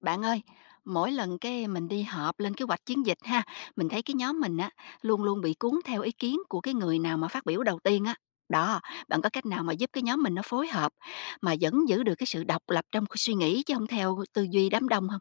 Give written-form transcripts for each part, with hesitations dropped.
Bạn ơi, mỗi lần cái mình đi họp lên kế hoạch chiến dịch ha, mình thấy cái nhóm mình á luôn luôn bị cuốn theo ý kiến của cái người nào mà phát biểu đầu tiên á. Đó, bạn có cách nào mà giúp cái nhóm mình nó phối hợp mà vẫn giữ được cái sự độc lập trong cái suy nghĩ chứ không theo tư duy đám đông không?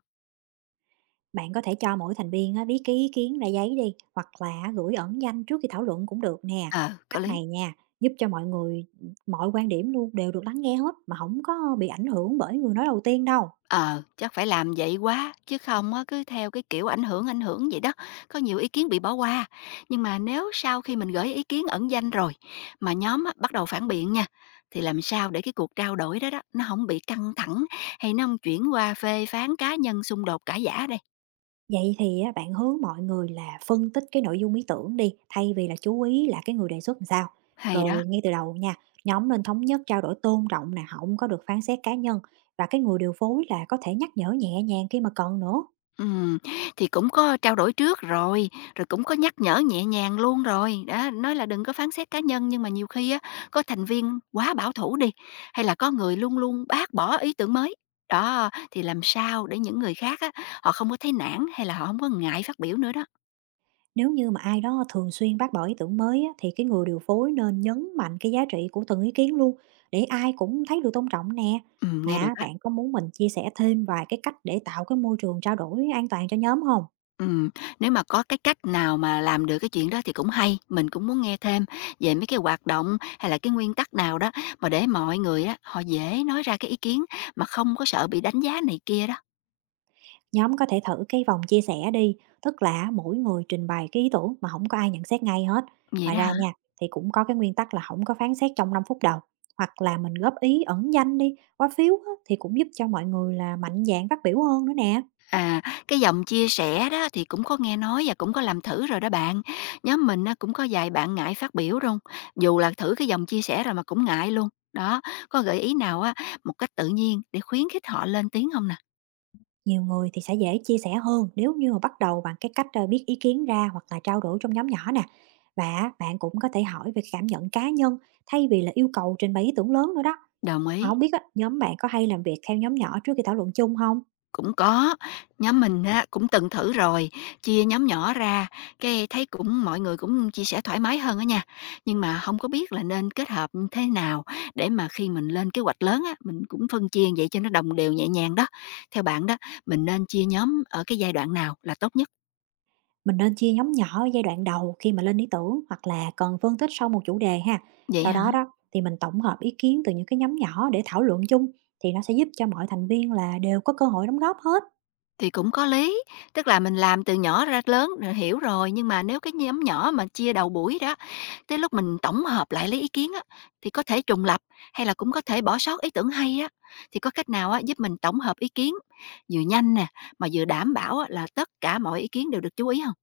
Bạn có thể cho mỗi thành viên á, viết cái ý kiến ra giấy đi, hoặc là gửi ẩn danh trước khi thảo luận cũng được nè. Ờ, có Cách lý. này nha, giúp cho mọi người, mọi quan điểm luôn đều được lắng nghe hết mà không có bị ảnh hưởng bởi người nói đầu tiên đâu. Ờ, chắc phải làm vậy quá, chứ không á cứ theo cái kiểu ảnh hưởng vậy đó, có nhiều ý kiến bị bỏ qua. Nhưng mà nếu sau khi mình gửi ý kiến ẩn danh rồi, mà nhóm á bắt đầu phản biện nha, thì làm sao để cái cuộc trao đổi đó đó, nó không bị căng thẳng, hay nó hông chuyển qua phê phán cá nhân xung đột cãi giả đây? Vậy thì á, bạn hướng mọi người là phân tích cái nội dung ý tưởng đi, thay vì là chú ý là cái người đề xuất làm sao. Hay đó. Rồi ngay từ đầu nha, nhóm nên thống nhất trao đổi tôn trọng nè, không có được phán xét cá nhân, và cái người điều phối là có thể nhắc nhở nhẹ nhàng khi mà cần nữa. Ừm, thì cũng có trao đổi trước rồi, rồi cũng có nhắc nhở nhẹ nhàng luôn rồi. Đó, nói là đừng có phán xét cá nhân nhưng mà nhiều khi á có thành viên quá bảo thủ đi, hay là có người luôn luôn bác bỏ ý tưởng mới. Đó, thì làm sao để những người khác á, họ không có thấy nản hay là họ không có ngại phát biểu nữa đó. Nếu như mà ai đó thường xuyên bác bỏ ý tưởng mới á, thì cái người điều phối nên nhấn mạnh cái giá trị của từng ý kiến luôn, để ai cũng thấy được tôn trọng nè. Nghe được Mà á. bạn có muốn mình chia sẻ thêm vài cái cách để tạo cái môi trường trao đổi an toàn cho nhóm không? Ừm, nếu mà có cái cách nào mà làm được cái chuyện đó thì cũng hay, mình cũng muốn nghe thêm về mấy cái hoạt động hay là cái nguyên tắc nào đó mà để mọi người á, họ dễ nói ra cái ý kiến mà không có sợ bị đánh giá này kia đó. Nhóm có thể thử cái vòng chia sẻ đi, tức là mỗi người trình bày cái ý tưởng mà không có ai nhận xét ngay hết. Vậy Ngoài đó hả? ra nha, thì cũng có cái nguyên tắc là không có phán xét trong 5 phút đầu. Hoặc là mình góp ý ẩn danh đi, qua phiếu á, thì cũng giúp cho mọi người là mạnh dạn phát biểu hơn nữa nè. À, cái dòng chia sẻ đó thì cũng có nghe nói và cũng có làm thử rồi đó bạn. Nhóm mình á, cũng có vài bạn ngại phát biểu luôn, dù là thử cái dòng chia sẻ rồi mà cũng ngại luôn. Đó, có gợi ý nào á một cách tự nhiên để khuyến khích họ lên tiếng không nè? Nhiều người thì sẽ dễ chia sẻ hơn nếu như mà bắt đầu bằng cái cách viết ý kiến ra, hoặc là trao đổi trong nhóm nhỏ nè. Và bạn cũng có thể hỏi về cảm nhận cá nhân, thay vì là yêu cầu trình bày ý tưởng lớn nữa đó. Đồng Mà ý. không biết á, nhóm bạn có hay làm việc theo nhóm nhỏ trước khi thảo luận chung không? Cũng có, nhóm mình á cũng từng thử rồi, chia nhóm nhỏ ra, cái thấy cũng mọi người cũng chia sẻ thoải mái hơn á nha. Nhưng mà không có biết là nên kết hợp như thế nào để mà khi mình lên kế hoạch lớn á, mình cũng phân chia vậy cho nó đồng đều nhẹ nhàng đó. Theo bạn đó, mình nên chia nhóm ở cái giai đoạn nào là tốt nhất Mình nên chia nhóm nhỏ ở giai đoạn đầu, khi mà lên ý tưởng hoặc là cần phân tích sau một chủ đề ha. vậy Sau hả? đó đó thì mình tổng hợp ý kiến từ những cái nhóm nhỏ để thảo luận chung, thì nó sẽ giúp cho mọi thành viên là đều có cơ hội đóng góp hết. Thì cũng có lý, tức là mình làm từ nhỏ ra lớn rồi hiểu rồi, nhưng mà nếu cái nhóm nhỏ mà chia đầu buổi đó, tới lúc mình tổng hợp lại lấy ý kiến á, thì có thể trùng lặp hay là cũng có thể bỏ sót ý tưởng hay á, thì có cách nào á giúp mình tổng hợp ý kiến vừa nhanh nè, mà vừa đảm bảo á là tất cả mọi ý kiến đều được chú ý không?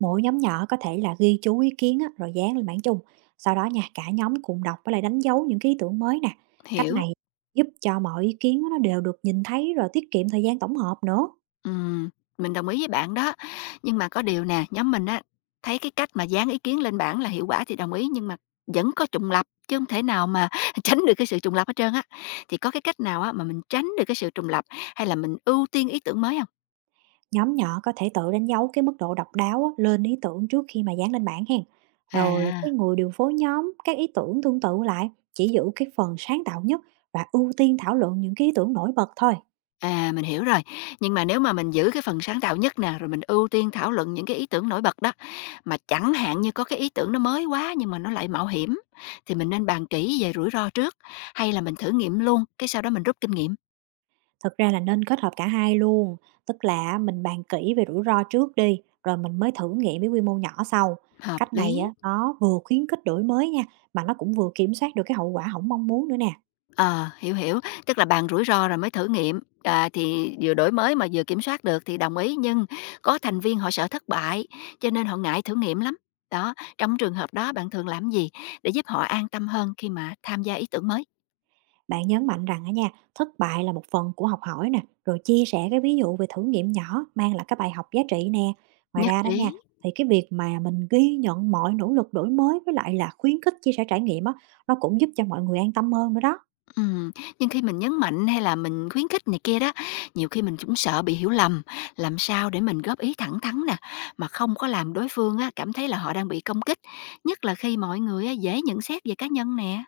Mỗi nhóm nhỏ có thể là ghi chú ý kiến á, rồi dán lên bảng chung. Sau đó nha, cả nhóm cùng đọc với lại đánh dấu những cái ý tưởng mới nè. Cách Hiểu. này giúp cho mọi ý kiến nó đều được nhìn thấy, rồi tiết kiệm thời gian tổng hợp nữa. Ừm, mình đồng ý với bạn đó. Nhưng mà có điều nè, nhóm mình á, thấy cái cách mà dán ý kiến lên bảng là hiệu quả thì đồng ý, nhưng mà vẫn có trùng lặp, chứ không thể nào mà tránh được cái sự trùng lặp hết trơn á. Thì có cái cách nào á, mà mình tránh được cái sự trùng lặp, hay là mình ưu tiên ý tưởng mới không? Nhóm nhỏ có thể tự đánh dấu cái mức độ độc đáo á, lên ý tưởng trước khi mà dán lên bảng hen. Rồi cái À, người điều phối nhóm các ý tưởng tương tự lại, chỉ giữ cái phần sáng tạo nhất và ưu tiên thảo luận những cái ý tưởng nổi bật thôi. à, mình hiểu rồi. Nhưng mà nếu mà mình giữ cái phần sáng tạo nhất nè, rồi mình ưu tiên thảo luận những cái ý tưởng nổi bật đó, mà chẳng hạn như có cái ý tưởng nó mới quá nhưng mà nó lại mạo hiểm, thì mình nên bàn kỹ về rủi ro trước, hay là mình thử nghiệm luôn, cái sau đó mình rút kinh nghiệm? Thực ra là nên kết hợp cả hai luôn, tức là mình bàn kỹ về rủi ro trước đi, rồi mình mới thử nghiệm với quy mô nhỏ sau. Hợp Cách này lý. á, nó vừa khuyến khích đổi mới nha, mà nó cũng vừa kiểm soát được cái hậu quả không mong muốn nữa nè. Ờ, hiểu, tức là bàn rủi ro rồi mới thử nghiệm, à, thì vừa đổi mới mà vừa kiểm soát được thì đồng ý, nhưng có thành viên họ sợ thất bại, cho nên họ ngại thử nghiệm lắm. Đó, trong trường hợp đó bạn thường làm gì để giúp họ an tâm hơn khi mà tham gia ý tưởng mới? Bạn nhấn mạnh rằng á nha, thất bại là một phần của học hỏi nè, rồi chia sẻ cái ví dụ về thử nghiệm nhỏ mang lại cái bài học giá trị nè. Ngoài Nhất ra đó nha, trí, thì cái việc mà mình ghi nhận mọi nỗ lực đổi mới với lại là khuyến khích chia sẻ trải nghiệm á, nó cũng giúp cho mọi người an tâm hơn nữa đó. ừm, nhưng khi mình nhấn mạnh hay là mình khuyến khích này kia đó, nhiều khi mình cũng sợ bị hiểu lầm, làm sao để mình góp ý thẳng thắn nè, mà không có làm đối phương á cảm thấy là họ đang bị công kích, nhất là khi mọi người á dễ nhận xét về cá nhân nè.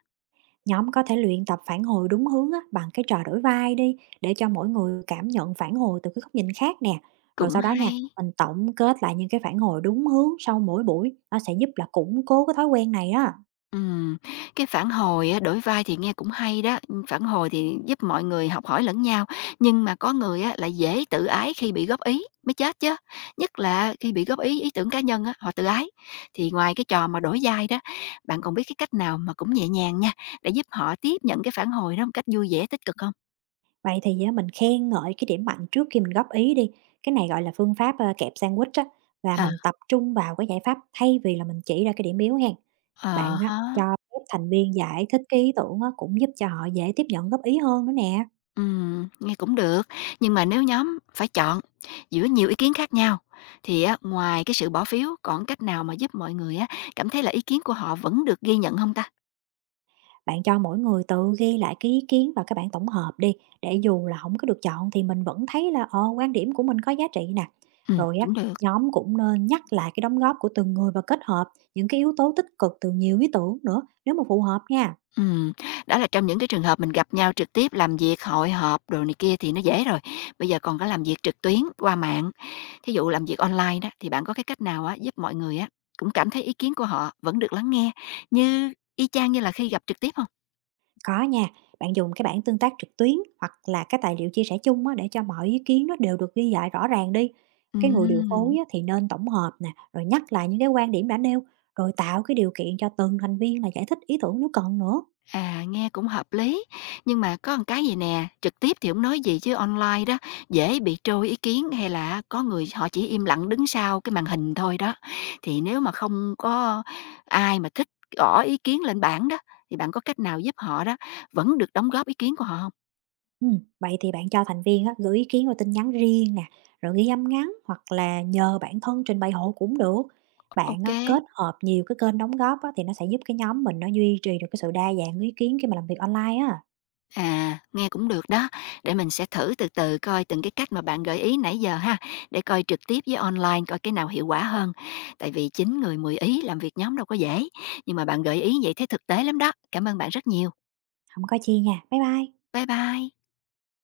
Nhóm có thể luyện tập phản hồi đúng hướng á, bằng cái trò đổi vai đi, để cho mỗi người cảm nhận phản hồi từ cái góc nhìn khác nè. Rồi Cũng sau đó nha, hay. mình tổng kết lại những cái phản hồi đúng hướng sau mỗi buổi, nó sẽ giúp là củng cố cái thói quen này đó. Ừm, cái phản hồi á, đổi vai thì nghe cũng hay đó, phản hồi thì giúp mọi người học hỏi lẫn nhau, nhưng mà có người á, lại dễ tự ái khi bị góp ý, mới chết chứ? Nhất là khi bị góp ý ý tưởng cá nhân á, họ tự ái. Thì ngoài cái trò mà đổi vai đó, bạn còn biết cái cách nào mà cũng nhẹ nhàng nha, để giúp họ tiếp nhận cái phản hồi đó một cách vui vẻ, tích cực không? Vậy thì á, mình khen ngợi cái điểm mạnh trước khi mình góp ý đi. Cái này gọi là phương pháp kẹp sandwich á, và À, mình tập trung vào cái giải pháp, thay vì là mình chỉ ra cái điểm yếu hen. ờ Bạn á, ha. cho phép thành viên giải thích cái ý tưởng á, cũng giúp cho họ dễ tiếp nhận góp ý hơn nữa nè. Nghe cũng được, nhưng mà nếu nhóm phải chọn giữa nhiều ý kiến khác nhau thì á, ngoài cái sự bỏ phiếu còn cách nào mà giúp mọi người á, cảm thấy là ý kiến của họ vẫn được ghi nhận không ta? Bạn cho mỗi người tự ghi lại cái ý kiến vào cái bảng tổng hợp đi, để dù là không có được chọn thì mình vẫn thấy là, ờ, quan điểm của mình có giá trị nè. Rồi á, Cũng được. nhóm cũng nên nhắc lại cái đóng góp của từng người và kết hợp những cái yếu tố tích cực từ nhiều ý tưởng nữa, nếu mà phù hợp nha. Ừm, đó là trong những cái trường hợp mình gặp nhau trực tiếp làm việc, hội họp đồ này kia thì nó dễ rồi. Bây giờ còn có làm việc trực tuyến qua mạng. Thí dụ làm việc online đó thì bạn có cái cách nào á, giúp mọi người á, cũng cảm thấy ý kiến của họ vẫn được lắng nghe như y chang như là khi gặp trực tiếp không? Có nha, bạn dùng cái bảng tương tác trực tuyến hoặc là cái tài liệu chia sẻ chung á, để cho mọi ý kiến nó đều được ghi lại rõ ràng đi. Cái người điều Ừm. phối á, thì nên tổng hợp nè, rồi nhắc lại những cái quan điểm đã nêu, rồi tạo cái điều kiện cho từng thành viên là giải thích ý tưởng nếu cần nữa. À, nghe cũng hợp lý, nhưng mà có một cái gì nè, trực tiếp thì hổng nói gì chứ online đó, dễ bị trôi ý kiến hay là có người họ chỉ im lặng đứng sau cái màn hình thôi đó. Thì nếu mà không có ai mà thích gõ ý kiến lên bảng đó, thì bạn có cách nào giúp họ đó vẫn được đóng góp ý kiến của họ không? Vậy thì bạn cho thành viên á, gửi ý kiến qua tin nhắn riêng nè, rồi ghi âm ngắn hoặc là nhờ bản thân trình bày hộ cũng được. Bạn OK. á, kết hợp nhiều cái kênh đóng góp á, thì nó sẽ giúp cái nhóm mình nó duy trì được cái sự đa dạng ý kiến khi mà làm việc online á. À, nghe cũng được đó, để mình sẽ thử từ từ coi từng cái cách mà bạn gợi ý nãy giờ ha, để coi trực tiếp với online coi cái nào hiệu quả hơn. Tại vì 9 người 10 ý làm việc nhóm đâu có dễ, nhưng mà bạn gợi ý vậy thấy thực tế lắm đó. Cảm ơn bạn rất nhiều. Không có chi nha. Bye bye. Bye bye.